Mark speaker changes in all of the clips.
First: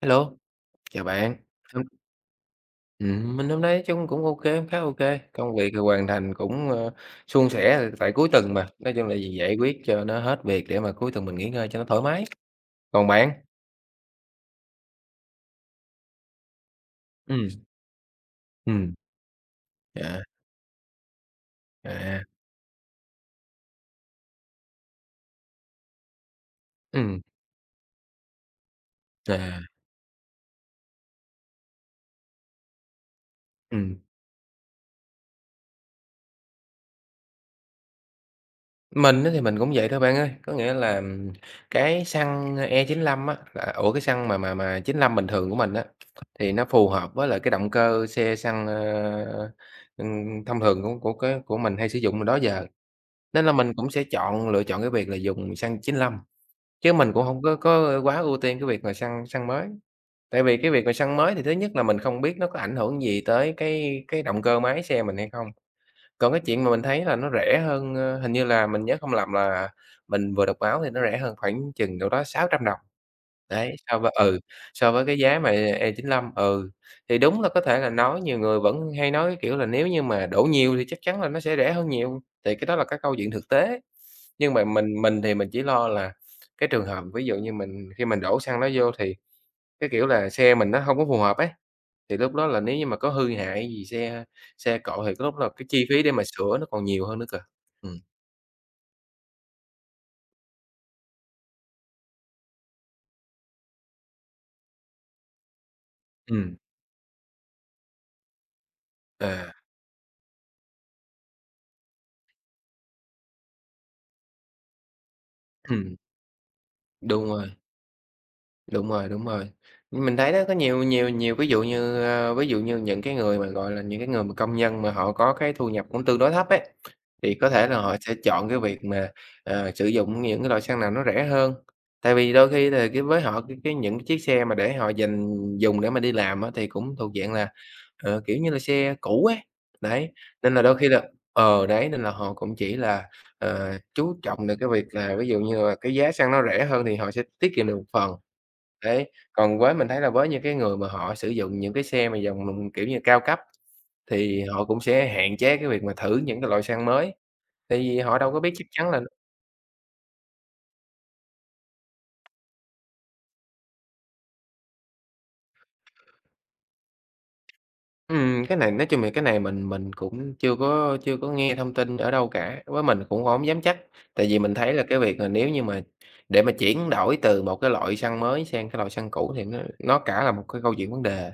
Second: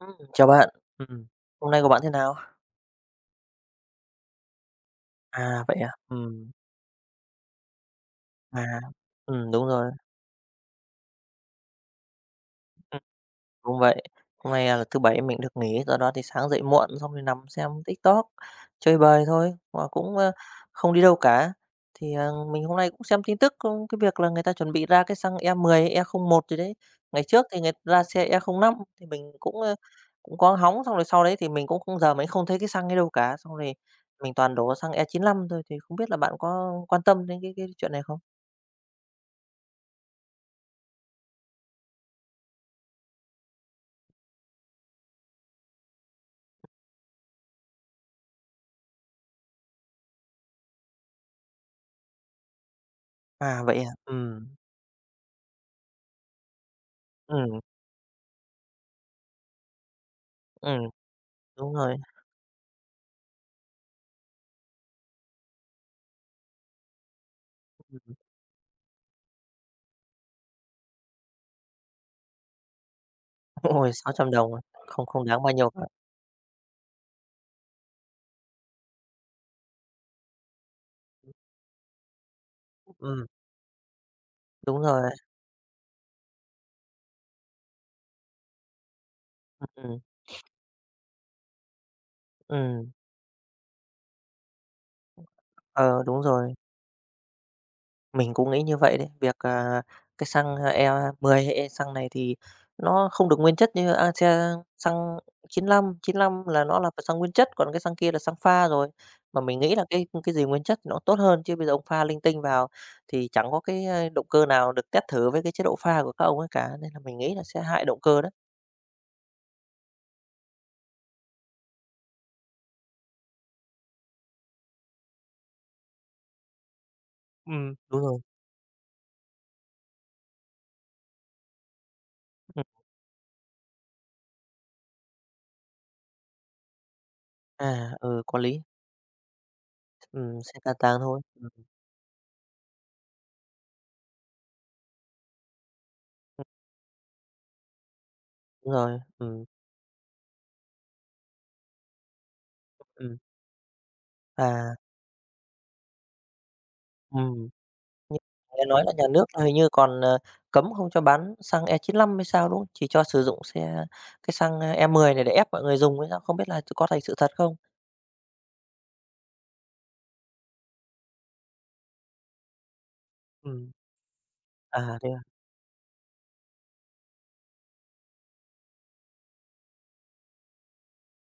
Speaker 1: Ừm,
Speaker 2: Hello,
Speaker 1: chào bạn.
Speaker 2: chào
Speaker 1: Ừm,
Speaker 2: bạn.
Speaker 1: hôm nay
Speaker 2: Hôm
Speaker 1: của bạn thế nào?
Speaker 2: Mình hôm nay nói chung cũng ok, khá ok. Công
Speaker 1: À,
Speaker 2: việc
Speaker 1: vậy
Speaker 2: thì
Speaker 1: à?
Speaker 2: hoàn thành cũng, suôn sẻ, tại cuối tuần
Speaker 1: À,
Speaker 2: mà, nói chung là gì
Speaker 1: ừm,
Speaker 2: giải
Speaker 1: đúng
Speaker 2: quyết
Speaker 1: rồi.
Speaker 2: cho nó hết việc để mà cuối tuần mình nghỉ ngơi cho nó thoải mái. Còn bạn?
Speaker 1: Đúng vậy. Hôm nay là thứ Bảy mình được nghỉ, do đó thì sáng dậy muộn xong rồi nằm
Speaker 2: Ừm,
Speaker 1: xem TikTok,
Speaker 2: ừm,
Speaker 1: chơi bời thôi, mà cũng
Speaker 2: à,
Speaker 1: không đi đâu cả. Thì
Speaker 2: à,
Speaker 1: mình hôm nay cũng xem tin tức, cái việc là người ta chuẩn bị ra cái xăng e mười e không một gì đấy.
Speaker 2: ừm,
Speaker 1: Ngày trước thì người ta ra xe e không năm thì mình
Speaker 2: à,
Speaker 1: cũng có hóng, xong rồi sau đấy thì mình cũng không giờ mình không thấy cái xăng ấy đâu cả, xong rồi
Speaker 2: ừm.
Speaker 1: mình toàn đổ xăng E95 chín lăm thôi, thì không biết là bạn có quan tâm đến cái chuyện này không?
Speaker 2: Mình á thì mình cũng vậy thôi bạn ơi, có nghĩa là, cái xăng e chín lăm á, là ủa, cái xăng mà chín lăm bình thường của mình á, thì nó phù hợp với lại cái động cơ xe xăng, thông thường của mình hay sử dụng từ đó giờ. Nên là
Speaker 1: À,
Speaker 2: mình
Speaker 1: vậy à?
Speaker 2: cũng sẽ chọn lựa chọn cái việc là dùng xăng 95, chứ mình cũng hông có
Speaker 1: Ừm,
Speaker 2: có quá ưu tiên cái việc mà xăng xăng mới. Tại vì cái
Speaker 1: ừm,
Speaker 2: việc mà xăng mới thì thứ nhất
Speaker 1: đúng
Speaker 2: là
Speaker 1: rồi.
Speaker 2: mình không biết nó có ảnh hưởng gì tới cái động cơ máy xe mình hay không. Còn cái chuyện mà mình thấy là nó rẻ hơn, hình như là mình nhớ không lầm là mình vừa đọc báo thì nó rẻ hơn khoảng chừng đâu đó 600 đồng. Đấy,
Speaker 1: Ôi,
Speaker 2: so với
Speaker 1: 600
Speaker 2: ừ,
Speaker 1: đồng à?
Speaker 2: so với
Speaker 1: Không
Speaker 2: cái
Speaker 1: không
Speaker 2: giá
Speaker 1: đáng
Speaker 2: mà
Speaker 1: bao nhiêu cả.
Speaker 2: e chín lăm thì đúng là có thể là nói nhiều người vẫn hay nói, cái kiểu là, nếu như mà đổ nhiều thì chắc chắn là nó sẽ rẻ hơn nhiều, thì cái đó là cái câu
Speaker 1: Ừm,
Speaker 2: chuyện thực tế. Nhưng mà
Speaker 1: đúng
Speaker 2: mình
Speaker 1: rồi.
Speaker 2: mình thì mình chỉ lo là cái trường hợp ví dụ như mình khi mình đổ xăng đó vô thì, cái
Speaker 1: Ừm,
Speaker 2: kiểu là, xe mình nó hông có phù hợp ấy, thì lúc đó là nếu như
Speaker 1: ừm,
Speaker 2: mà có hư hại gì xe xe cộ thì cái lúc đó cái chi
Speaker 1: ờ,
Speaker 2: phí để
Speaker 1: đúng
Speaker 2: mà
Speaker 1: rồi.
Speaker 2: sửa nó còn nhiều hơn nữa cơ. Ừm.
Speaker 1: Mình cũng nghĩ như vậy đấy. Việc cái xăng, E10, xăng này thì nó không được nguyên chất như, xe xăng 95, lăm
Speaker 2: Ừm.
Speaker 1: là nó là xăng nguyên chất, còn cái xăng kia là xăng pha rồi. Mà
Speaker 2: À,
Speaker 1: mình nghĩ là cái gì nguyên chất nó tốt hơn, chứ bây giờ ông pha linh tinh vào thì chẳng có cái, động cơ nào được test thử với cái chế độ
Speaker 2: ừm,
Speaker 1: pha của các ông ấy cả, nên là mình
Speaker 2: đúng
Speaker 1: nghĩ là
Speaker 2: rồi.
Speaker 1: sẽ hại động cơ đó.
Speaker 2: Đúng rồi, đúng rồi. Mình thấy đó có nhiều nhiều nhiều ví dụ như, ví dụ như những cái người mà, gọi là, những cái người mà công nhân mà họ có cái thu nhập cũng tương đối thấp ấy, thì có thể là họ
Speaker 1: Đúng
Speaker 2: sẽ
Speaker 1: rồi.
Speaker 2: chọn cái việc mà, sử dụng những cái loại xăng nào nó rẻ hơn. Tại vì đôi
Speaker 1: Ừm,
Speaker 2: khi là cái với họ cái những cái chiếc xe mà để họ dành dùng để mà đi làm á, thì cũng thuộc dạng là,
Speaker 1: à, ừ,
Speaker 2: kiểu
Speaker 1: có
Speaker 2: như là,
Speaker 1: lý.
Speaker 2: xe cũ ấy, đấy,
Speaker 1: Sẽ
Speaker 2: nên là
Speaker 1: tàn
Speaker 2: đôi khi
Speaker 1: tàn
Speaker 2: là
Speaker 1: thôi.
Speaker 2: đấy, nên là họ cũng chỉ là, chú trọng được cái việc là ví dụ như là cái giá xăng nó rẻ hơn thì họ sẽ tiết kiệm được một phần.
Speaker 1: Đúng rồi.
Speaker 2: Đấy,
Speaker 1: ừm,
Speaker 2: còn với mình thấy là với những cái người mà họ sử dụng những cái xe mà dòng, kiểu như,
Speaker 1: ừm,
Speaker 2: cao cấp thì họ
Speaker 1: à,
Speaker 2: cũng sẽ hạn chế cái việc mà thử những cái loại xăng mới,
Speaker 1: ừm,
Speaker 2: tại vì
Speaker 1: nhưng
Speaker 2: họ đâu có biết
Speaker 1: nghe
Speaker 2: chắc
Speaker 1: nói
Speaker 2: chắn
Speaker 1: là
Speaker 2: là
Speaker 1: nhà nước là hình như còn cấm không cho bán xăng e chín lăm hay sao, đúng không? Chỉ cho sử dụng xe cái xăng e mười này để ép mọi người dùng hay sao? Không biết là có thành sự thật không?
Speaker 2: cái này nói chung là cái này mình cũng chưa có nghe thông tin ở đâu cả, với mình cũng hổng dám
Speaker 1: Ừm,
Speaker 2: chắc. Tại vì mình thấy
Speaker 1: à,
Speaker 2: là cái
Speaker 1: thế
Speaker 2: việc
Speaker 1: à?
Speaker 2: là nếu như mà để mà chuyển đổi từ một cái loại xăng mới sang cái loại xăng cũ thì nó cả là một cái câu chuyện vấn đề,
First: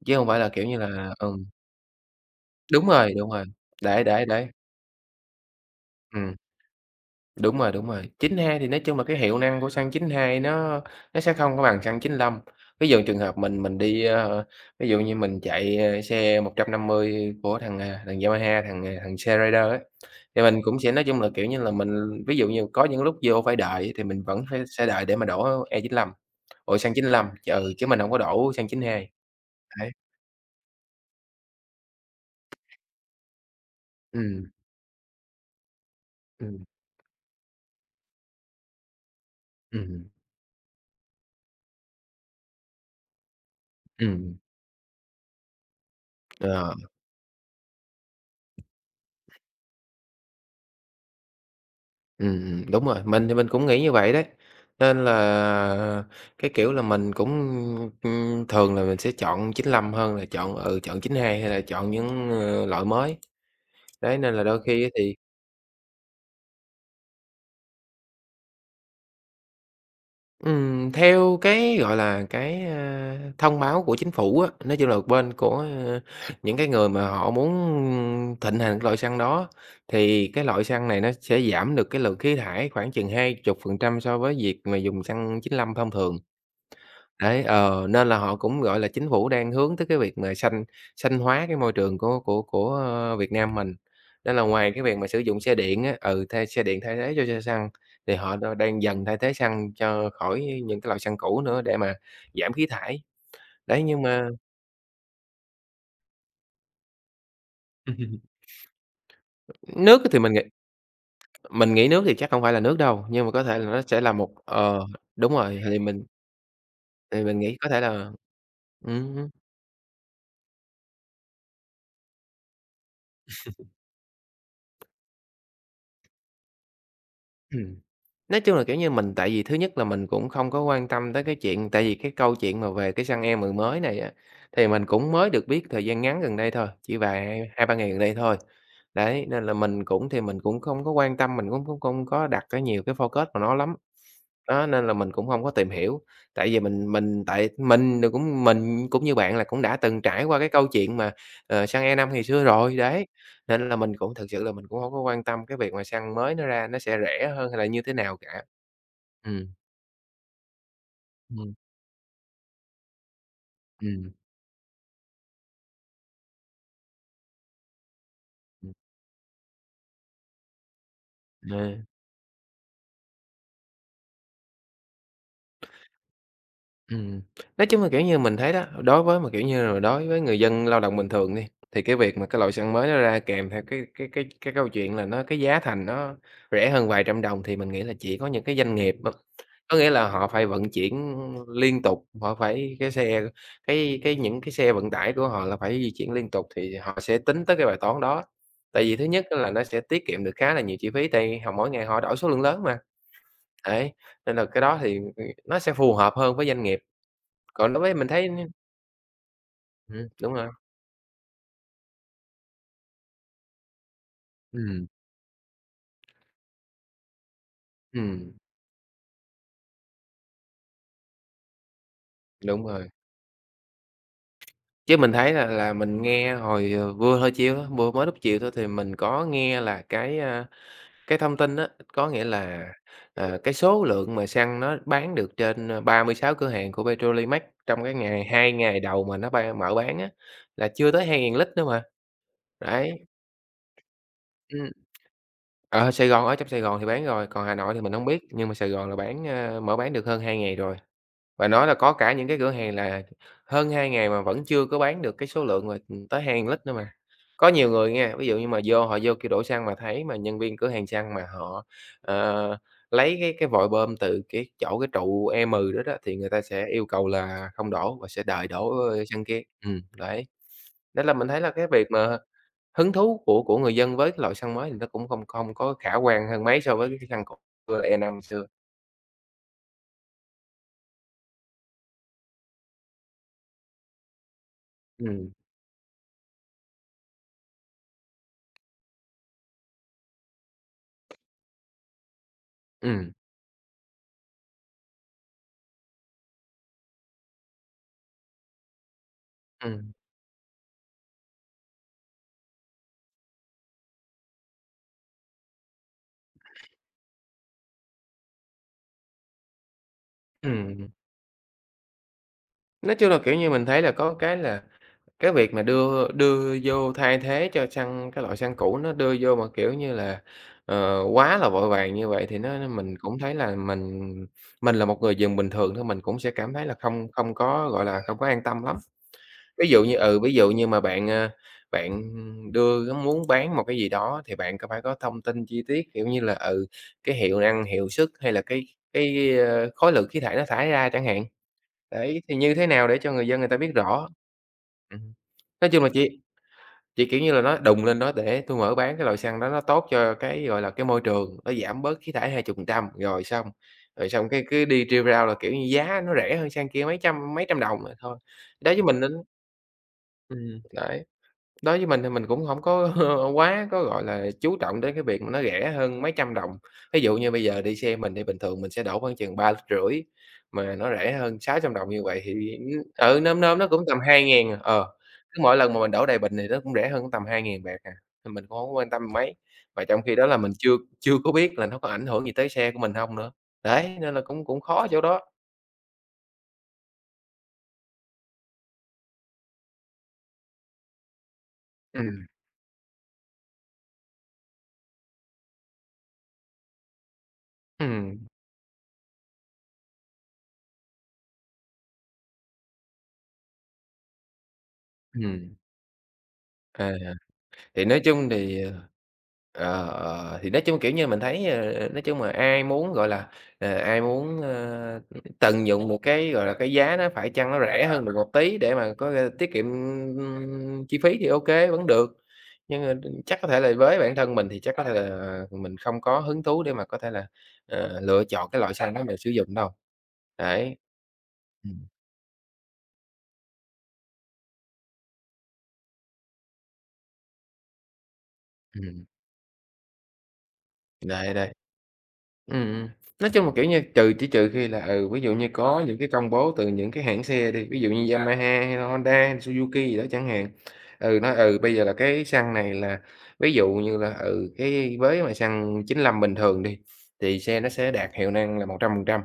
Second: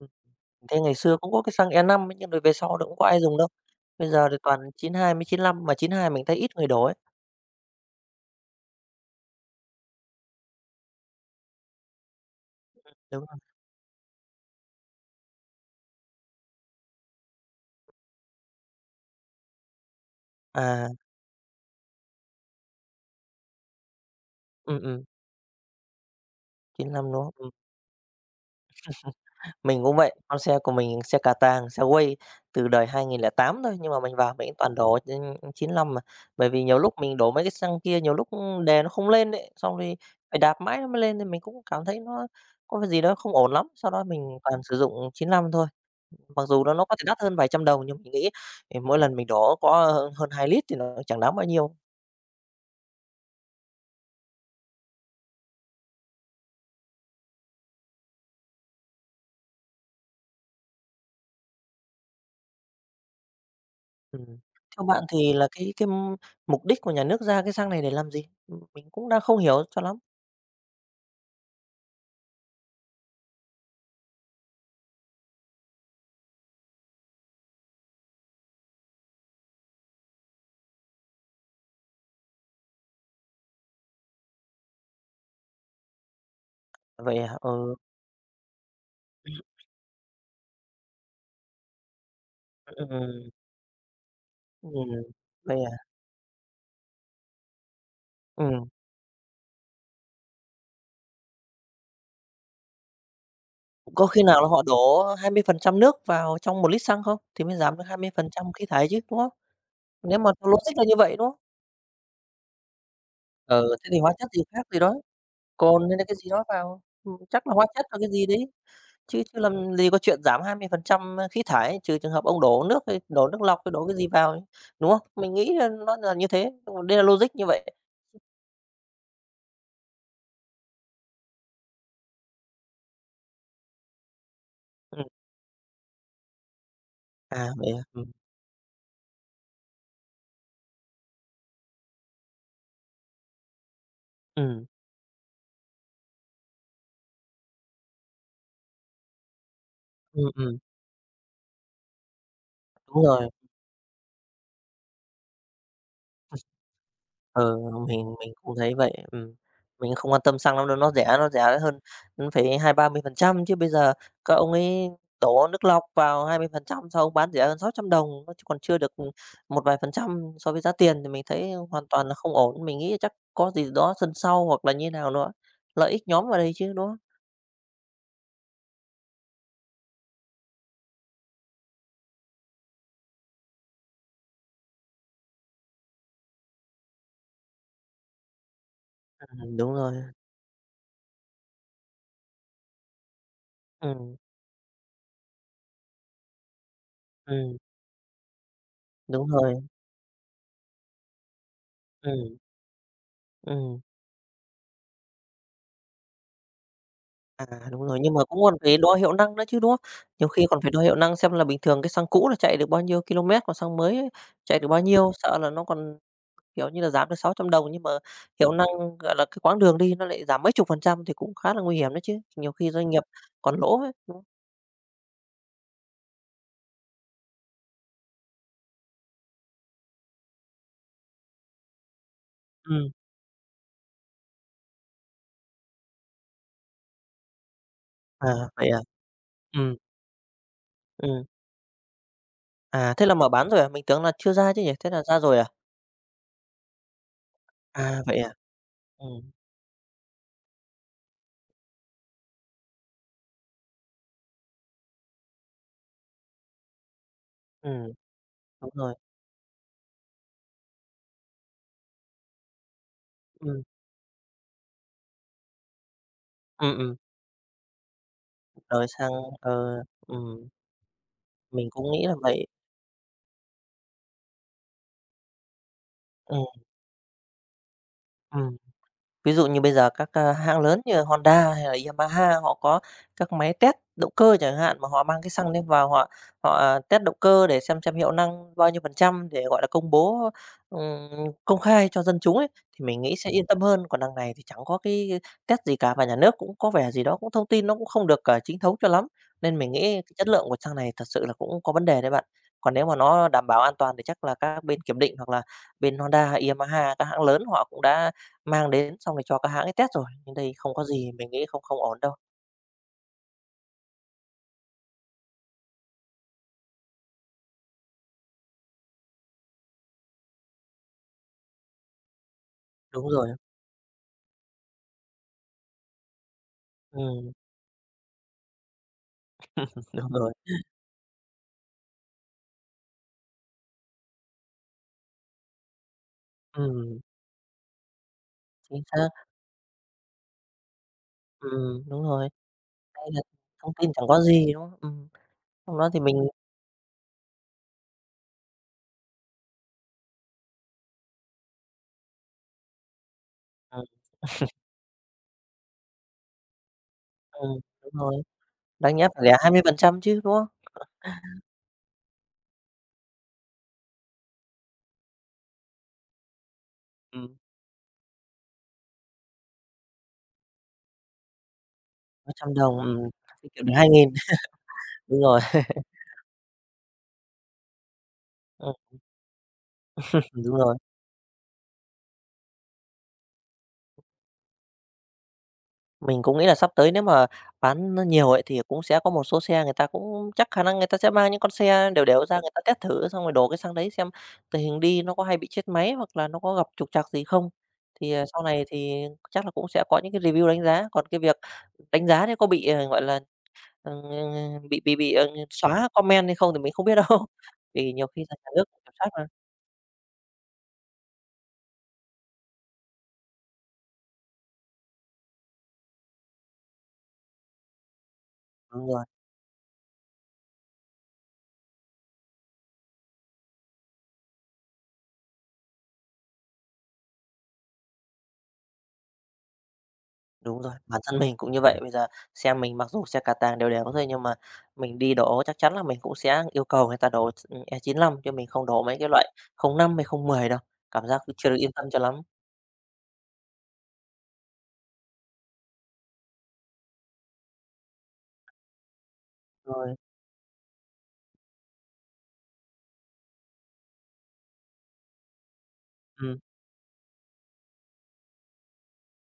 Speaker 1: Ừm,
Speaker 2: chứ hông phải là, kiểu
Speaker 1: thế
Speaker 2: như
Speaker 1: ngày
Speaker 2: là.
Speaker 1: xưa cũng có
Speaker 2: Ừm,
Speaker 1: cái xăng e năm ấy, nhưng rồi về sau thì cũng có ai
Speaker 2: đúng
Speaker 1: dùng
Speaker 2: rồi,
Speaker 1: đâu.
Speaker 2: đấy,
Speaker 1: Bây
Speaker 2: đấy,
Speaker 1: giờ thì
Speaker 2: đấy,
Speaker 1: toàn chín hai mới chín lăm mà chín hai mình
Speaker 2: ừm.
Speaker 1: thấy ít người đổ ấy.
Speaker 2: Đúng rồi, đúng rồi. 92 thì nói chung là cái hiệu năng của xăng 92 nó sẽ không có bằng xăng 95. Ví dụ trường
Speaker 1: Đúng
Speaker 2: hợp
Speaker 1: rồi.
Speaker 2: mình đi, ví dụ như mình chạy, xe 150 của thằng Yamaha, thằng xe Raider ấy, thì mình cũng
Speaker 1: à,
Speaker 2: sẽ nói chung là, kiểu như là, mình ví dụ như có những lúc vô phải đợi thì mình vẫn phải
Speaker 1: ừm,
Speaker 2: sẽ
Speaker 1: ừm,
Speaker 2: đợi để mà đổ E95, ủa,
Speaker 1: chín
Speaker 2: xăng
Speaker 1: lăm đúng
Speaker 2: 95,
Speaker 1: không? Ừm.
Speaker 2: chứ mình không có đổ xăng 92.
Speaker 1: Mình
Speaker 2: Đấy,
Speaker 1: cũng vậy, con xe của mình xe cà tàng, xe quay từ đời 2008 thôi, nhưng mà mình vào mình
Speaker 2: ừm,
Speaker 1: cũng toàn đổ, trên chín 95 mà. Bởi vì
Speaker 2: ừm,
Speaker 1: nhiều lúc mình đổ mấy cái xăng kia, nhiều lúc đè nó không lên ấy, xong thì
Speaker 2: ừm,
Speaker 1: phải đạp mãi nó mới lên, nên mình cũng cảm thấy nó có cái gì đó không ổn lắm. Sau đó
Speaker 2: ừm,
Speaker 1: mình toàn sử dụng 95 thôi, mặc dù nó
Speaker 2: ờ.
Speaker 1: nó có thể đắt hơn vài trăm đồng, nhưng mình nghĩ thì mỗi lần mình đổ có hơn hơn 2 lít thì nó chẳng đáng bao nhiêu.
Speaker 2: Đúng rồi, mình thì mình cũng nghĩ như vậy đấy. Nên là cái kiểu là mình cũng, thường là mình sẽ chọn chín lăm hơn là chọn chín hai hay là chọn những, loại mới. Đấy,
Speaker 1: Ừm.
Speaker 2: nên là đôi khi
Speaker 1: Theo
Speaker 2: á
Speaker 1: bạn
Speaker 2: thì,
Speaker 1: thì là cái mục đích của nhà nước ra cái xăng này để làm gì? Mình cũng đang không hiểu cho lắm.
Speaker 2: theo cái, gọi là, cái, thông báo của chính phủ á, nói chung là bên của, ơ, những cái người mà họ muốn thịnh hành cái loại xăng đó, thì cái loại xăng này nó sẽ giảm được cái lượng khí thải khoảng chừng 20% so với việc mà dùng xăng chín lăm thông thường.
Speaker 1: Vậy hả?
Speaker 2: Đấy, nên là họ cũng, gọi là, chính phủ
Speaker 1: Ừ.
Speaker 2: đang hướng tới cái việc mà xanh xanh hóa cái môi trường của
Speaker 1: Ừm,
Speaker 2: Việt Nam mình. Nên là ngoài cái
Speaker 1: ừm,
Speaker 2: việc mà sử dụng xe
Speaker 1: vậy à?
Speaker 2: điện á, thay xe điện thay thế cho xe xăng, thì họ đ
Speaker 1: Ừm,
Speaker 2: đang dần thay thế xăng cho khỏi những cái loại xăng cũ nữa để mà giảm khí thải. Đấy, nhưng
Speaker 1: có khi
Speaker 2: mà
Speaker 1: nào là họ đổ 20% nước vào trong một lít xăng không? Thì mới giảm được hai mươi phần trăm khí thải chứ, đúng không?
Speaker 2: nước
Speaker 1: Nếu
Speaker 2: thì
Speaker 1: mà
Speaker 2: mình nghĩ
Speaker 1: theo logic là như vậy, đúng không?
Speaker 2: mình nghĩ nước thì chắc không phải là nước đâu, nhưng mà có thể là
Speaker 1: Ừ,
Speaker 2: nó
Speaker 1: thế thì
Speaker 2: sẽ
Speaker 1: hóa
Speaker 2: là
Speaker 1: chất
Speaker 2: một.
Speaker 1: gì khác gì
Speaker 2: Ờ,
Speaker 1: đó,
Speaker 2: đúng rồi, thì
Speaker 1: cồn hay là
Speaker 2: mình
Speaker 1: cái gì đó vào,
Speaker 2: thì mình
Speaker 1: chắc là
Speaker 2: nghĩ
Speaker 1: hóa
Speaker 2: có thể
Speaker 1: chất hoặc cái
Speaker 2: là
Speaker 1: gì đấy, chứ
Speaker 2: ừm
Speaker 1: chứ làm gì có chuyện giảm 20% khí thải, trừ trường hợp ông đổ nước hay đổ nước lọc hay đổ cái gì vào ấy, đúng không? Mình nghĩ là nó là như thế, đây là logic như vậy.
Speaker 2: hứm. Nói chung là, kiểu như, mình tại vì thứ nhất là mình cũng không có quan tâm tới cái chuyện tại vì cái câu chuyện mà về cái xăng E10 mới này á, thì mình
Speaker 1: Ừm,
Speaker 2: cũng mới được biết thời gian ngắn gần đây thôi, chỉ vài
Speaker 1: à,
Speaker 2: hai
Speaker 1: vậy
Speaker 2: ba
Speaker 1: à?
Speaker 2: ngày gần đây thôi. Đấy, nên là mình cũng thì mình cũng không có quan tâm, mình cũng cũng không có đặt cái nhiều cái focus vào nó lắm.
Speaker 1: Ừm,
Speaker 2: Đó, nên là mình cũng hông có tìm hiểu, tại vì mình tại mình rồi cũng mình cũng như bạn là cũng đã từng trải
Speaker 1: ừm,
Speaker 2: qua cái
Speaker 1: ừm,
Speaker 2: câu chuyện mà, xăng E5 ngày xưa rồi,
Speaker 1: đúng
Speaker 2: đấy,
Speaker 1: rồi.
Speaker 2: nên là mình cũng thực sự là mình cũng hông có quan tâm cái việc mà xăng mới nó ra nó sẽ rẻ hơn
Speaker 1: Ừ,
Speaker 2: hay là như thế
Speaker 1: mình
Speaker 2: nào
Speaker 1: mình
Speaker 2: cả.
Speaker 1: cũng thấy vậy.
Speaker 2: Ừm.
Speaker 1: Mình không quan tâm xăng lắm đâu, nó
Speaker 2: Ừm,
Speaker 1: rẻ hơn, nó phải hai ba mươi phần trăm chứ bây giờ
Speaker 2: ừm,
Speaker 1: các ông ấy đổ nước lọc vào 20% sao ông bán rẻ hơn 600 đồng, nó chỉ còn
Speaker 2: ừm.
Speaker 1: chưa được, một vài phần trăm so với giá tiền thì mình thấy
Speaker 2: Ờ.
Speaker 1: hoàn toàn là không ổn. Mình nghĩ chắc có gì đó sân sau hoặc là như nào nữa lợi ích nhóm vào đây chứ, đúng không?
Speaker 2: Ừm, nói chung là, kiểu như, mình thấy đó, đối với mà, kiểu như là, đối với người dân lao động bình thường đi, thì cái việc mà cái loại xăng mới nó ra kèm theo cái câu chuyện là nó cái giá thành nó rẻ hơn vài trăm đồng thì mình nghĩ là chỉ có những cái doanh nghiệp á,
Speaker 1: Ừm, đúng
Speaker 2: có nghĩa
Speaker 1: rồi,
Speaker 2: là họ phải vận chuyển liên tục, họ phải cái xe cái
Speaker 1: ừm,
Speaker 2: cái những cái xe vận tải của họ là phải di chuyển liên tục thì họ sẽ tính
Speaker 1: ừm,
Speaker 2: tới cái bài toán đó. Tại vì thứ nhất
Speaker 1: đúng
Speaker 2: á là
Speaker 1: rồi,
Speaker 2: nó sẽ tiết kiệm được khá là nhiều chi phí, tại họ mỗi ngày họ đổi số
Speaker 1: ừm,
Speaker 2: lượng lớn mà.
Speaker 1: ừm.
Speaker 2: Đấy, nên là cái đó thì, nó sẽ phù hợp hơn với doanh nghiệp,
Speaker 1: À,
Speaker 2: còn đối
Speaker 1: đúng
Speaker 2: với
Speaker 1: rồi,
Speaker 2: mình
Speaker 1: nhưng mà
Speaker 2: thấy,
Speaker 1: cũng còn phải đo hiệu năng nữa chứ, đúng không? Nhiều
Speaker 2: đúng
Speaker 1: khi
Speaker 2: rồi,
Speaker 1: còn phải đo hiệu năng xem là bình thường cái xăng cũ là chạy được bao nhiêu km còn xăng mới ấy, chạy được bao
Speaker 2: ừm,
Speaker 1: nhiêu, sợ là nó còn, kiểu như là, giảm được 600 đồng nhưng mà
Speaker 2: ừm,
Speaker 1: hiệu năng, gọi là, cái quãng đường đi nó lại giảm mấy chục phần trăm thì cũng khá là nguy hiểm đấy chứ, nhiều
Speaker 2: đúng
Speaker 1: khi
Speaker 2: rồi.
Speaker 1: doanh nghiệp còn lỗ ấy, đúng không?
Speaker 2: Chứ mình thấy là mình nghe hồi, vừa hơi chiều thôi, vừa mới lúc chiều thôi thì mình có nghe là cái, cái thông tin á, có nghĩa là,
Speaker 1: Ừm,
Speaker 2: cái số lượng mà xăng nó bán được trên, 36 cửa hàng của Petrolimax trong cái ngày
Speaker 1: à,
Speaker 2: hai
Speaker 1: vậy à?
Speaker 2: ngày đầu mà nó ba mở
Speaker 1: Ừm,
Speaker 2: bán á, là chưa tới
Speaker 1: ừm,
Speaker 2: 2.000 lít nữa mà.
Speaker 1: thế
Speaker 2: Đấy.
Speaker 1: là mở bán rồi à? Mình tưởng là chưa ra chứ
Speaker 2: Ừm.
Speaker 1: nhỉ? Thế là ra rồi à?
Speaker 2: Ở Sài Gòn, ở trong Sài Gòn thì bán rồi, còn Hà Nội thì mình
Speaker 1: À,
Speaker 2: hông
Speaker 1: vậy
Speaker 2: biết,
Speaker 1: à?
Speaker 2: nhưng mà Sài Gòn là
Speaker 1: Ừm,
Speaker 2: mở bán được hơn 2 ngày rồi. Và nó là có cả những cái cửa hàng là hơn 2 ngày mà vẫn chưa có bán được cái số lượng mà, tới 2 lít nữa mà. Có nhiều
Speaker 1: ừm,
Speaker 2: người nghe, ví dụ như mà
Speaker 1: đúng
Speaker 2: vô
Speaker 1: rồi,
Speaker 2: họ vô kêu đổ xăng mà thấy mà nhân viên cửa hàng xăng mà họ, ờ, lấy cái
Speaker 1: ừm,
Speaker 2: vòi bơm từ cái chỗ cái trụ E10 đó đó, thì người ta sẽ
Speaker 1: ừm,
Speaker 2: yêu
Speaker 1: ừm,
Speaker 2: cầu là không đổ và sẽ đợi đổ,
Speaker 1: đổi sang
Speaker 2: xăng kia.
Speaker 1: ờ,
Speaker 2: Đấy,
Speaker 1: ừm,
Speaker 2: nên là mình thấy là
Speaker 1: mình
Speaker 2: cái việc
Speaker 1: cũng nghĩ là
Speaker 2: mà
Speaker 1: vậy.
Speaker 2: hứng thú của người dân với cái loại xăng mới thì nó cũng không không có khả quan hơn
Speaker 1: Ừm,
Speaker 2: mấy so với cái xăng cũ xưa là E5 xưa.
Speaker 1: ừm. Ví dụ như bây giờ các, hãng lớn như Honda hay là Yamaha họ có các máy test động cơ chẳng hạn, mà họ mang cái
Speaker 2: Ừm,
Speaker 1: xăng lên vào họ họ à, test động cơ để xem hiệu năng bao nhiêu phần trăm để, gọi là, công bố, ừm, công khai cho dân chúng ấy, thì mình
Speaker 2: ừm,
Speaker 1: nghĩ sẽ yên tâm hơn. Còn đằng này thì chẳng có cái test gì cả, và nhà nước cũng có vẻ gì đó cũng thông tin nó cũng không được chính thống cho lắm, nên mình nghĩ
Speaker 2: ừm,
Speaker 1: cái chất lượng của xăng này thật sự là cũng có vấn đề đấy bạn. Còn nếu mà nó đảm bảo an toàn thì chắc là các bên kiểm định hoặc là bên Honda hay Yamaha, các hãng lớn họ cũng đã mang đến xong rồi cho các hãng ấy test rồi, nhưng đây không có
Speaker 2: ừm.
Speaker 1: gì, mình nghĩ không không ổn đâu.
Speaker 2: Nói chung là, kiểu như, mình thấy là có cái là cái việc mà đưa đưa vô thay thế cho xăng cái loại xăng cũ nó đưa vô mà, kiểu như là, ờ, quá là vội vàng như vậy thì nó mình
Speaker 1: Đúng
Speaker 2: cũng
Speaker 1: rồi,
Speaker 2: thấy là mình là một người dùng bình thường thôi, mình cũng sẽ cảm thấy là không
Speaker 1: ừm,
Speaker 2: không có, gọi là, không có an tâm lắm. Ví dụ như
Speaker 1: đúng rồi,
Speaker 2: ví dụ như mà bạn, bạn muốn bán một cái gì đó thì bạn có phải có thông tin chi tiết, kiểu như là, ừ,
Speaker 1: ừm,
Speaker 2: cái hiệu năng, hiệu suất hay là cái
Speaker 1: chính xác,
Speaker 2: cái, ơ, khối lượng khí thải nó thải ra chẳng hạn.
Speaker 1: đúng
Speaker 2: Đấy,
Speaker 1: rồi,
Speaker 2: thì như thế nào để
Speaker 1: hay
Speaker 2: cho
Speaker 1: là
Speaker 2: người dân người ta biết
Speaker 1: thông tin chẳng
Speaker 2: rõ.
Speaker 1: có gì, đúng không? Ừm,
Speaker 2: Ừm, nói
Speaker 1: xong
Speaker 2: chung
Speaker 1: đó
Speaker 2: là
Speaker 1: thì
Speaker 2: chị
Speaker 1: mình
Speaker 2: chị kiểu như là, nó đùng lên đó để tôi mở bán cái loại xăng đó nó tốt cho cái, gọi là, cái môi trường, nó giảm bớt khí thải hai chục phần trăm
Speaker 1: ừm,
Speaker 2: rồi xong cái cứ đi rêu rao là, kiểu như, giá nó rẻ hơn xăng kia mấy trăm đồng
Speaker 1: đúng
Speaker 2: rồi
Speaker 1: rồi,
Speaker 2: thôi. Đó với
Speaker 1: đáng
Speaker 2: mình
Speaker 1: nhẽ
Speaker 2: nên
Speaker 1: phải lẻ 20% chứ, đúng không?
Speaker 2: đấy. Đối với mình thì mình cũng hổng có quá có, gọi là, chú trọng đến cái việc mà nó rẻ hơn mấy trăm đồng. Ví dụ như
Speaker 1: Ừm,
Speaker 2: bây giờ đi xe mình thì bình thường mình sẽ đổ khoảng chừng ba lít, rưỡi, mà nó rẻ hơn 600 đồng như vậy
Speaker 1: mấy trăm
Speaker 2: thì,
Speaker 1: đồng,
Speaker 2: nôm
Speaker 1: tiết
Speaker 2: nôm
Speaker 1: kiệm
Speaker 2: nó
Speaker 1: được
Speaker 2: cũng
Speaker 1: hai
Speaker 2: tầm
Speaker 1: nghìn
Speaker 2: hai ngàn à, ờ.
Speaker 1: Đúng rồi,
Speaker 2: Cứ mỗi lần mà mình đổ đầy bình thì nó cũng rẻ hơn tầm hai ngàn bạt à, thì mình cũng hổng có quan
Speaker 1: ừm.
Speaker 2: tâm mấy. Và trong khi đó là mình
Speaker 1: Đúng rồi.
Speaker 2: chưa chưa có biết là nó có ảnh hưởng gì tới xe của mình hông nữa. Đấy, nên là cũng cũng khó chỗ đó.
Speaker 1: Mình cũng nghĩ là sắp tới nếu mà bán nó nhiều ấy, thì cũng sẽ có một số xe người ta cũng chắc khả năng người ta sẽ mang những con xe đều đều
Speaker 2: Ừm,
Speaker 1: ra người ta test thử, xong rồi đổ cái xăng đấy xem tình hình đi nó có hay bị chết máy hoặc là nó có gặp trục trặc gì không. Thì
Speaker 2: ừm,
Speaker 1: sau này thì chắc là cũng sẽ có những cái review đánh giá, còn cái việc đánh giá đấy có bị gọi là ờ, bị bị bị, ờ,
Speaker 2: ừm,
Speaker 1: xóa comment hay không thì mình không
Speaker 2: à.
Speaker 1: biết đâu,
Speaker 2: Thì
Speaker 1: vì
Speaker 2: nói
Speaker 1: nhiều khi
Speaker 2: chung
Speaker 1: là nhà
Speaker 2: thì,
Speaker 1: nước
Speaker 2: ờ,
Speaker 1: cũng kiểm soát mà.
Speaker 2: ờ, ờ, thì nói chung, kiểu như, mình thấy, nói chung là ai muốn, ai muốn, tận dụng một cái, gọi là, cái giá nó phải chăng nó rẻ hơn được một tí để
Speaker 1: Đúng
Speaker 2: mà có thể tiết kiệm, ưm, chi phí thì ok vẫn được. Nhưng mà chắc có thể là với bản thân mình thì chắc có thể là mình không có hứng thú để mà có thể là, lựa chọn cái loại xăng đó mình sử dụng đâu.
Speaker 1: Đúng rồi,
Speaker 2: Đấy.
Speaker 1: bản thân mình cũng như vậy.
Speaker 2: Ừm,
Speaker 1: Bây giờ xe mình mặc dù xe cà tàng đều đều thôi nhưng mà mình đi đổ chắc chắn là mình cũng sẽ yêu cầu người ta đổ, E95 chứ mình không đổ mấy
Speaker 2: ừm,
Speaker 1: cái loại không năm hay không mười đâu, cảm giác cũng
Speaker 2: đấy,
Speaker 1: chưa
Speaker 2: đây.
Speaker 1: được yên tâm cho lắm.
Speaker 2: Ừm, ừm. Nói chung là, kiểu như, trừ khi là, ví dụ như có những cái công bố từ những cái hãng xe đi, ví dụ như à. Yamaha hay là Honda hay là Suzuki
Speaker 1: Rồi,
Speaker 2: gì đó chẳng hạn, nói, bây giờ là cái xăng này là ví dụ như là, cái với mà xăng chín lăm bình
Speaker 1: ừm,
Speaker 2: thường đi, thì xe nó sẽ đạt hiệu năng là 100%.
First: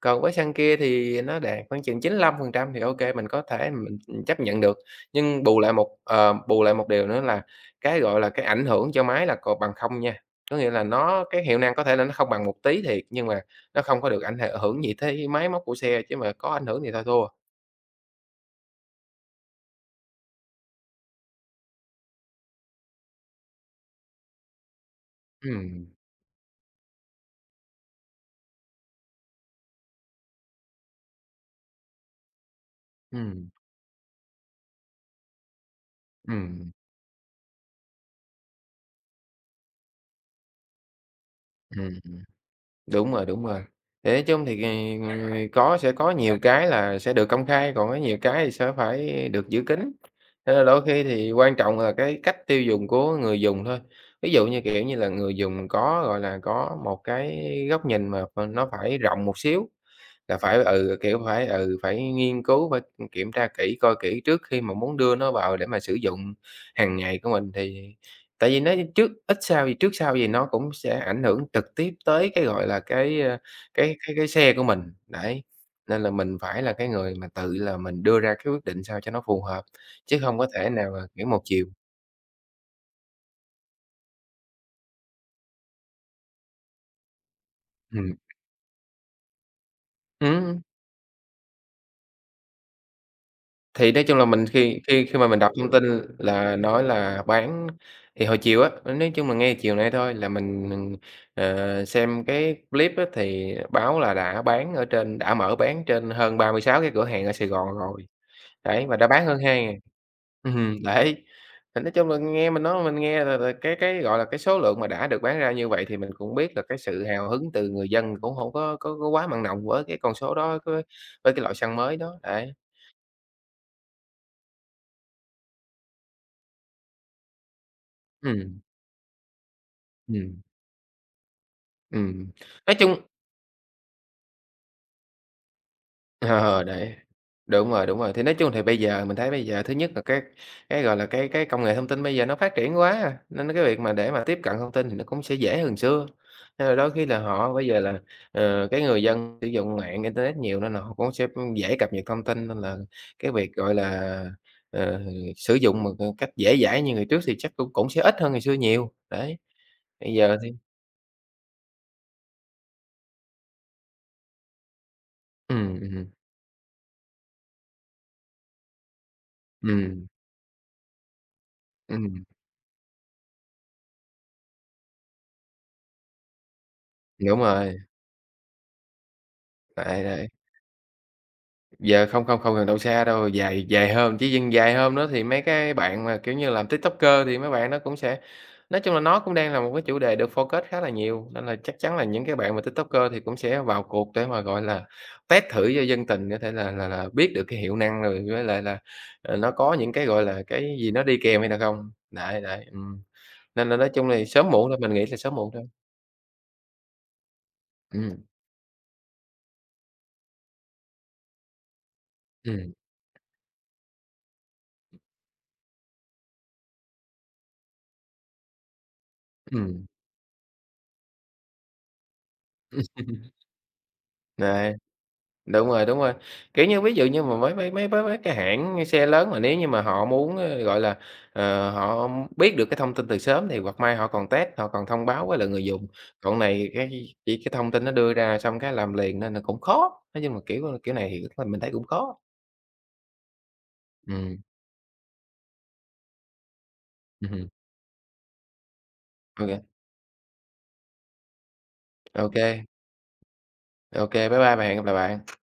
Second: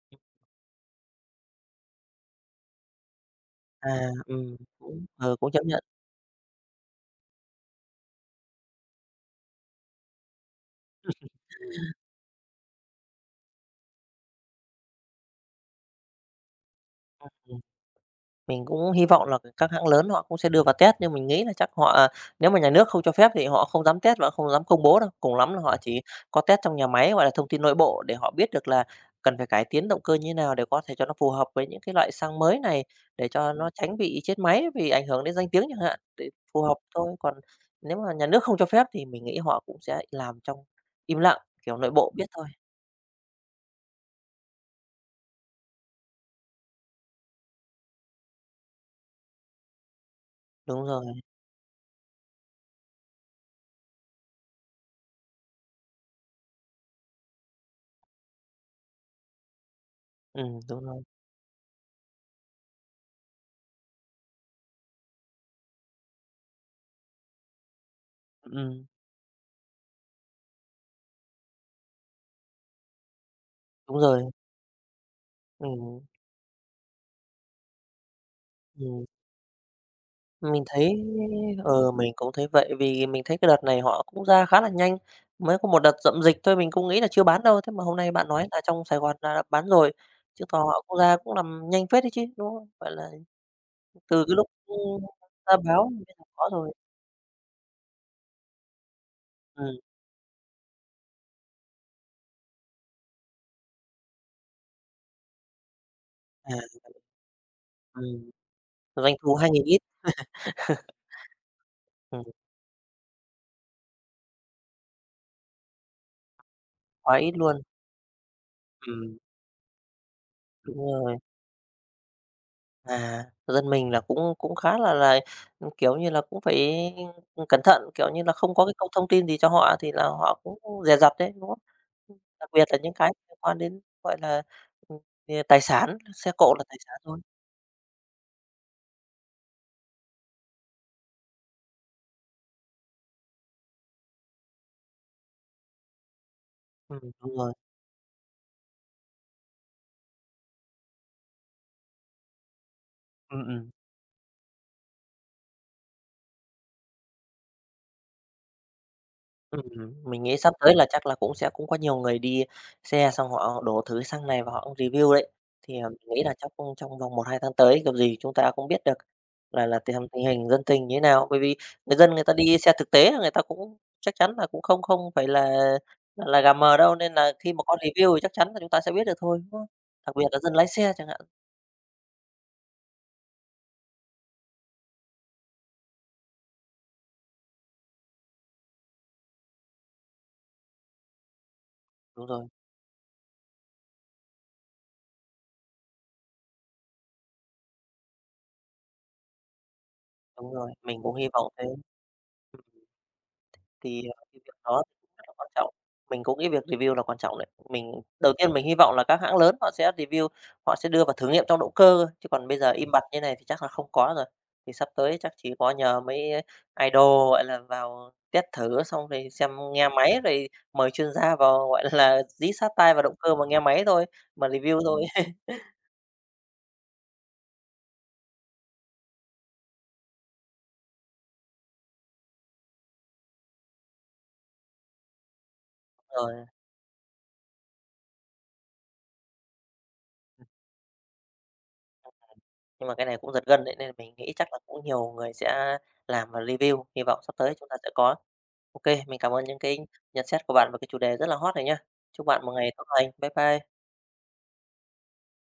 Speaker 2: Còn với xăng kia thì nó đạt khoảng chừng chín lăm phần trăm thì ô kê, mình có thể
Speaker 1: à,
Speaker 2: mình, chấp nhận được.
Speaker 1: cũng
Speaker 2: Nhưng
Speaker 1: cũng
Speaker 2: bù
Speaker 1: chấp
Speaker 2: lại
Speaker 1: nhận.
Speaker 2: một ờ, bù lại một điều nữa là cái, gọi là, cái ảnh hưởng cho máy là còn bằng không nha. Có nghĩa là cái hiệu năng có thể là nó không bằng một tí thiệt, nhưng mà nó không có được ảnh hệ hưởng gì tới máy móc của xe, chứ mà có ảnh hưởng thì thôi thua.
Speaker 1: Mình cũng hy vọng là các hãng lớn họ cũng sẽ đưa vào test, nhưng mình nghĩ là chắc họ nếu mà nhà nước không cho phép thì họ không dám test và không dám công bố đâu. Cùng lắm là họ
Speaker 2: Ừm,
Speaker 1: chỉ có test trong nhà máy, gọi là, thông tin nội bộ để họ biết được là cần phải cải tiến động cơ như thế nào để có thể cho nó phù hợp với những cái loại xăng mới này, để
Speaker 2: ừm,
Speaker 1: cho nó tránh bị chết máy vì ảnh hưởng đến danh tiếng chẳng hạn, để phù
Speaker 2: ừm,
Speaker 1: hợp thôi. Còn nếu mà nhà nước không cho phép thì mình nghĩ họ cũng sẽ làm trong im lặng, kiểu,
Speaker 2: ừm,
Speaker 1: nội bộ
Speaker 2: ừm.
Speaker 1: biết thôi.
Speaker 2: Đúng rồi, đúng rồi. Thế nói chung thì, ờ, có sẽ có nhiều cái là sẽ được công khai, còn có nhiều cái thì sẽ phải được giữ kín. Cho nên là
Speaker 1: Đúng
Speaker 2: đôi khi
Speaker 1: rồi,
Speaker 2: thì quan trọng là cái cách tiêu dùng của người dùng thôi. Ví dụ như, kiểu như là, người dùng có, gọi là, có một cái góc nhìn mà nó phải rộng một xíu. Là phải,
Speaker 1: đúng rồi,
Speaker 2: kiểu, phải, phải nghiên cứu, phải, kiểm tra kỹ, coi kỹ trước khi mà muốn đưa nó vào để mà sử dụng hàng ngày của mình thì tại vì nó
Speaker 1: ừm,
Speaker 2: trước sau gì nó cũng sẽ ảnh hưởng trực tiếp tới cái, gọi là, cái
Speaker 1: đúng
Speaker 2: cái cái
Speaker 1: rồi,
Speaker 2: xe của mình, đấy.
Speaker 1: ừm,
Speaker 2: Nên là mình phải là cái người mà tự là mình đưa ra cái quyết định sao
Speaker 1: ừm.
Speaker 2: cho nó phù hợp, chứ không có
Speaker 1: Mình
Speaker 2: thể nào
Speaker 1: thấy
Speaker 2: mà, kiểu, một chiều.
Speaker 1: mình cũng thấy vậy, vì mình thấy cái đợt này họ cũng ra khá là nhanh, mới có một đợt rậm dịch thôi mình cũng nghĩ là chưa bán đâu, thế mà hôm nay
Speaker 2: Ừm.
Speaker 1: bạn nói là trong Sài Gòn là đã bán rồi, chứng tỏ
Speaker 2: Ừm.
Speaker 1: họ cũng ra cũng làm nhanh phết đấy chứ, đúng không? Gọi là,
Speaker 2: Thì nói chung
Speaker 1: từ
Speaker 2: là
Speaker 1: cái lúc,
Speaker 2: mình khi khi khi mà mình đọc
Speaker 1: ra
Speaker 2: thông tin
Speaker 1: báo bây giờ có
Speaker 2: là
Speaker 1: rồi.
Speaker 2: nói là bán thì hồi chiều á, nói chung là ngay chiều
Speaker 1: Ừm,
Speaker 2: nay thôi là mình, xem cái clip á, thì báo là đã mở bán trên hơn ba
Speaker 1: à,
Speaker 2: mươi sáu cái cửa hàng ở Sài Gòn rồi,
Speaker 1: ừm,
Speaker 2: đấy, và đã
Speaker 1: doanh
Speaker 2: bán
Speaker 1: thu
Speaker 2: hơn
Speaker 1: 2.000
Speaker 2: hai
Speaker 1: ít,
Speaker 2: 000 Đấy, thì nói chung là
Speaker 1: ừm,
Speaker 2: nghe mình nói mình nghe là cái, gọi là, cái số lượng mà đã được bán ra như vậy thì mình cũng biết là cái sự
Speaker 1: quá
Speaker 2: hào
Speaker 1: ít
Speaker 2: hứng
Speaker 1: luôn.
Speaker 2: từ người dân cũng hổng
Speaker 1: Ừm,
Speaker 2: có quá mặn nồng với cái con số đó,
Speaker 1: đúng rồi.
Speaker 2: với cái loại xăng mới đó, đấy.
Speaker 1: À, thực mình là cũng cũng khá là, ừ, kiểu như là, cũng phải cẩn thận, kiểu như là, không
Speaker 2: Ừm,
Speaker 1: có cái câu thông tin gì cho họ thì là họ
Speaker 2: ừm.
Speaker 1: cũng dè dặt đấy, đúng không?
Speaker 2: Ừm,
Speaker 1: Đặc biệt
Speaker 2: nói
Speaker 1: là những
Speaker 2: chung
Speaker 1: cái liên quan đến, gọi là, ừm, tài sản, xe cộ là
Speaker 2: ờ,
Speaker 1: tài
Speaker 2: đấy,
Speaker 1: sản rồi.
Speaker 2: đúng rồi, đúng rồi. Thì nói chung thì bây giờ thứ nhất là cái, gọi là, cái công nghệ thông tin bây giờ nó phát triển quá à, nên cái việc mà để mà tiếp cận thông tin thì nó cũng sẽ dễ hơn xưa. Nên là đôi khi là
Speaker 1: Đúng rồi.
Speaker 2: họ bây giờ là, cái người dân sử dụng mạng internet nhiều nên là họ cũng sẽ, dễ cập nhật thông tin nên là cái
Speaker 1: Ừm,
Speaker 2: việc,
Speaker 1: ừm.
Speaker 2: ờ, sử dụng một, cách dễ dãi như ngày trước thì chắc cũng cũng sẽ ít hơn ngày xưa nhiều, đấy.
Speaker 1: Ừm,
Speaker 2: Bây
Speaker 1: mình nghĩ
Speaker 2: giờ thì
Speaker 1: sắp tới là chắc là cũng sẽ cũng có nhiều người đi xe xong họ đổ thử xăng này và họ review đấy.
Speaker 2: ừm,
Speaker 1: Thì mình
Speaker 2: ừm,
Speaker 1: nghĩ là chắc cũng trong vòng một hai tháng tới kiểu gì chúng ta cũng biết được là tình
Speaker 2: ừm,
Speaker 1: tình hình dân tình như thế nào. Bởi vì người dân người
Speaker 2: ừm,
Speaker 1: ta đi xe thực tế là người ta cũng chắc chắn là cũng không không phải là là gà mờ đâu, nên là
Speaker 2: đúng
Speaker 1: khi mà có
Speaker 2: rồi,
Speaker 1: review thì chắc chắn là chúng ta sẽ biết được thôi, đúng không?
Speaker 2: đấy,
Speaker 1: Đặc biệt
Speaker 2: đấy.
Speaker 1: là dân lái xe chẳng hạn.
Speaker 2: Giờ không cần đâu xa đâu, dài dài hôm, chỉ dài hôm nữa thì mấy cái bạn mà, kiểu như, làm TikToker thì mấy bạn nó cũng sẽ nói chung là nó cũng đang là một cái chủ đề được focus khá là nhiều, nên là chắc chắn là những
Speaker 1: Đúng
Speaker 2: cái
Speaker 1: rồi,
Speaker 2: bạn mà TikToker thì cũng sẽ vào cuộc để mà, gọi là, test thử cho dân tình có thể là biết được cái hiệu năng rồi với lại là, nó có những cái, gọi là,
Speaker 1: đúng rồi,
Speaker 2: cái gì
Speaker 1: mình
Speaker 2: nó
Speaker 1: cũng
Speaker 2: đi
Speaker 1: hy
Speaker 2: kèm
Speaker 1: vọng
Speaker 2: hay là
Speaker 1: thế.
Speaker 2: không. Đấy, đấy, nên là nói
Speaker 1: Thì
Speaker 2: chung thì
Speaker 1: cái
Speaker 2: sớm
Speaker 1: việc
Speaker 2: muộn thôi,
Speaker 1: đó
Speaker 2: mình nghĩ
Speaker 1: thì cũng
Speaker 2: là
Speaker 1: rất là
Speaker 2: sớm
Speaker 1: quan
Speaker 2: muộn thôi.
Speaker 1: trọng. Mình cũng nghĩ việc review là quan trọng đấy. Mình
Speaker 2: Ừm,
Speaker 1: đầu tiên mình hy vọng là các hãng lớn họ sẽ review, họ sẽ đưa vào thử nghiệm trong động cơ cơ, chứ còn bây giờ
Speaker 2: ừm,
Speaker 1: im bặt như này thì chắc là không có rồi. Thì sắp tới chắc chỉ có nhờ mấy idol, gọi là, vào test thử xong rồi xem
Speaker 2: ừm.
Speaker 1: nghe máy, rồi mời chuyên gia vào, gọi là, dí sát tai vào động cơ mà nghe máy thôi, mà
Speaker 2: Đấy.
Speaker 1: review thôi.
Speaker 2: Đúng rồi, đúng rồi. Kiểu như, ví dụ như mà mấy mấy mấy mấy mấy cái hãng xe lớn mà nếu như mà họ muốn, gọi là, họ biết được cái thông tin từ sớm thì hoặc may họ còn test, họ còn thông báo với lại người dùng. Còn
Speaker 1: Rồi,
Speaker 2: này cái cái thông tin nó đưa ra xong cái làm liền nên là cũng khó, nói chung là kiểu kiểu này thì mình thấy cũng khó.
Speaker 1: nhưng mà cái này cũng giật gân đấy, nên mình nghĩ
Speaker 2: Ừm,
Speaker 1: chắc là cũng nhiều người sẽ làm và review, hy vọng sắp
Speaker 2: ừm.
Speaker 1: tới chúng ta sẽ có. OK, mình cảm ơn những
Speaker 2: Ok,
Speaker 1: cái nhận xét của bạn về cái chủ đề rất là hot này nhá. Chúc
Speaker 2: ok,
Speaker 1: bạn
Speaker 2: kê,
Speaker 1: một ngày tốt lành. Bye bye.
Speaker 2: bye bye bạn, hẹn gặp lại bạn.